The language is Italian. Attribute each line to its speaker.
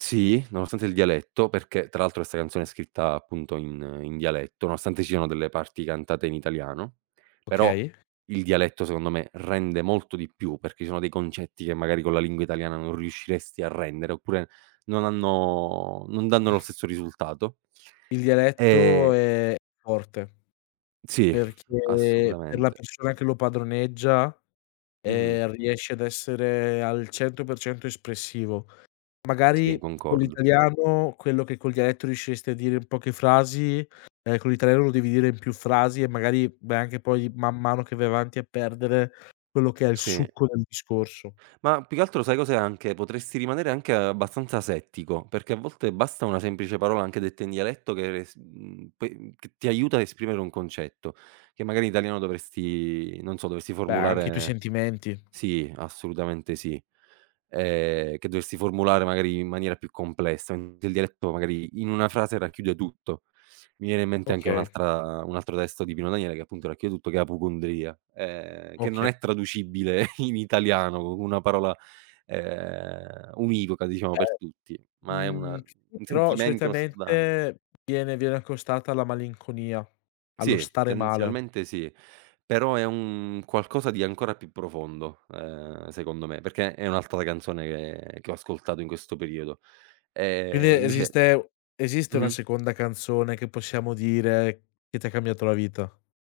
Speaker 1: Sì, nonostante il dialetto, perché tra altro 'sta canzone è scritta appunto in in dialetto, nonostante ci siano delle parti cantate in italiano, però
Speaker 2: Okay.
Speaker 1: il dialetto, secondo me, rende molto di più, perché ci sono dei concetti che, magari, co' la lingua italiana non riusciresti a rendere oppure non hanno non danno lo stesso risultato
Speaker 2: Il dialetto
Speaker 1: e
Speaker 2: è forte
Speaker 1: Sì,
Speaker 2: perché per la
Speaker 1: assolutamente.
Speaker 2: persona che lo padroneggia,
Speaker 1: Mh-mh.
Speaker 2: ehm, riesce ad essere al 100% espressivo. Magari
Speaker 1: Sì,
Speaker 2: co'
Speaker 1: concordo.
Speaker 2: l'italiano quello che col dialetto riusciresti a dire in poche frasi, ehm, co' l'italiano lo devi dire in più frasi e magari, beh, anche poi, man mano che vai avanti, a perdere quello che è il
Speaker 1: Sì.
Speaker 2: succo del discorso.
Speaker 1: Ma più che altro, sai cos'è anche? Potresti rimanere anche abbastanza asettico, perché a volte, basta una semplice parola, anche detta in dialetto, che re s mhmm, pe mhmm, c ti aiuta a esprimere un concetto, che, magari, in italiano, dovresti non so, dovresti
Speaker 2: Beh, anche i tuoi
Speaker 1: formulare
Speaker 2: sentimenti.
Speaker 1: sì, assolutamente, sì. Ehm, che dovresti formulare, magari in maniera più complessa, mente il dialetto, magari, in una frase racchiude tutto. Mi viene in mente anche
Speaker 2: Okay.
Speaker 1: un'altra un altro testo di Pino Daniele, che, appunto, racchiude tutto, che è Appocundria, ehm, che non
Speaker 2: Oka
Speaker 1: è traducibile in italiano, co' una parola, ehm, univoca, diciamo
Speaker 2: E
Speaker 1: per tutti, ma è una
Speaker 2: mhmm, [unintelligible]
Speaker 1: un
Speaker 2: però,
Speaker 1: sentimento, uno stato d'anim
Speaker 2: solitamente, viene viene accostata alla malinconia, allo
Speaker 1: Sì,
Speaker 2: stare male.
Speaker 1: tendenzialmente sì, però è un qualcosa di ancora più profondo, uhm, secondo me, perché è un'altra canzone, che che ho ascoltato in questo periodo. Ehm,
Speaker 2: Quindi
Speaker 1: invece
Speaker 2: esiste u esiste una
Speaker 1: mh-mh.
Speaker 2: seconda canzone, che possiamo dire che t'ha cambiato la vita?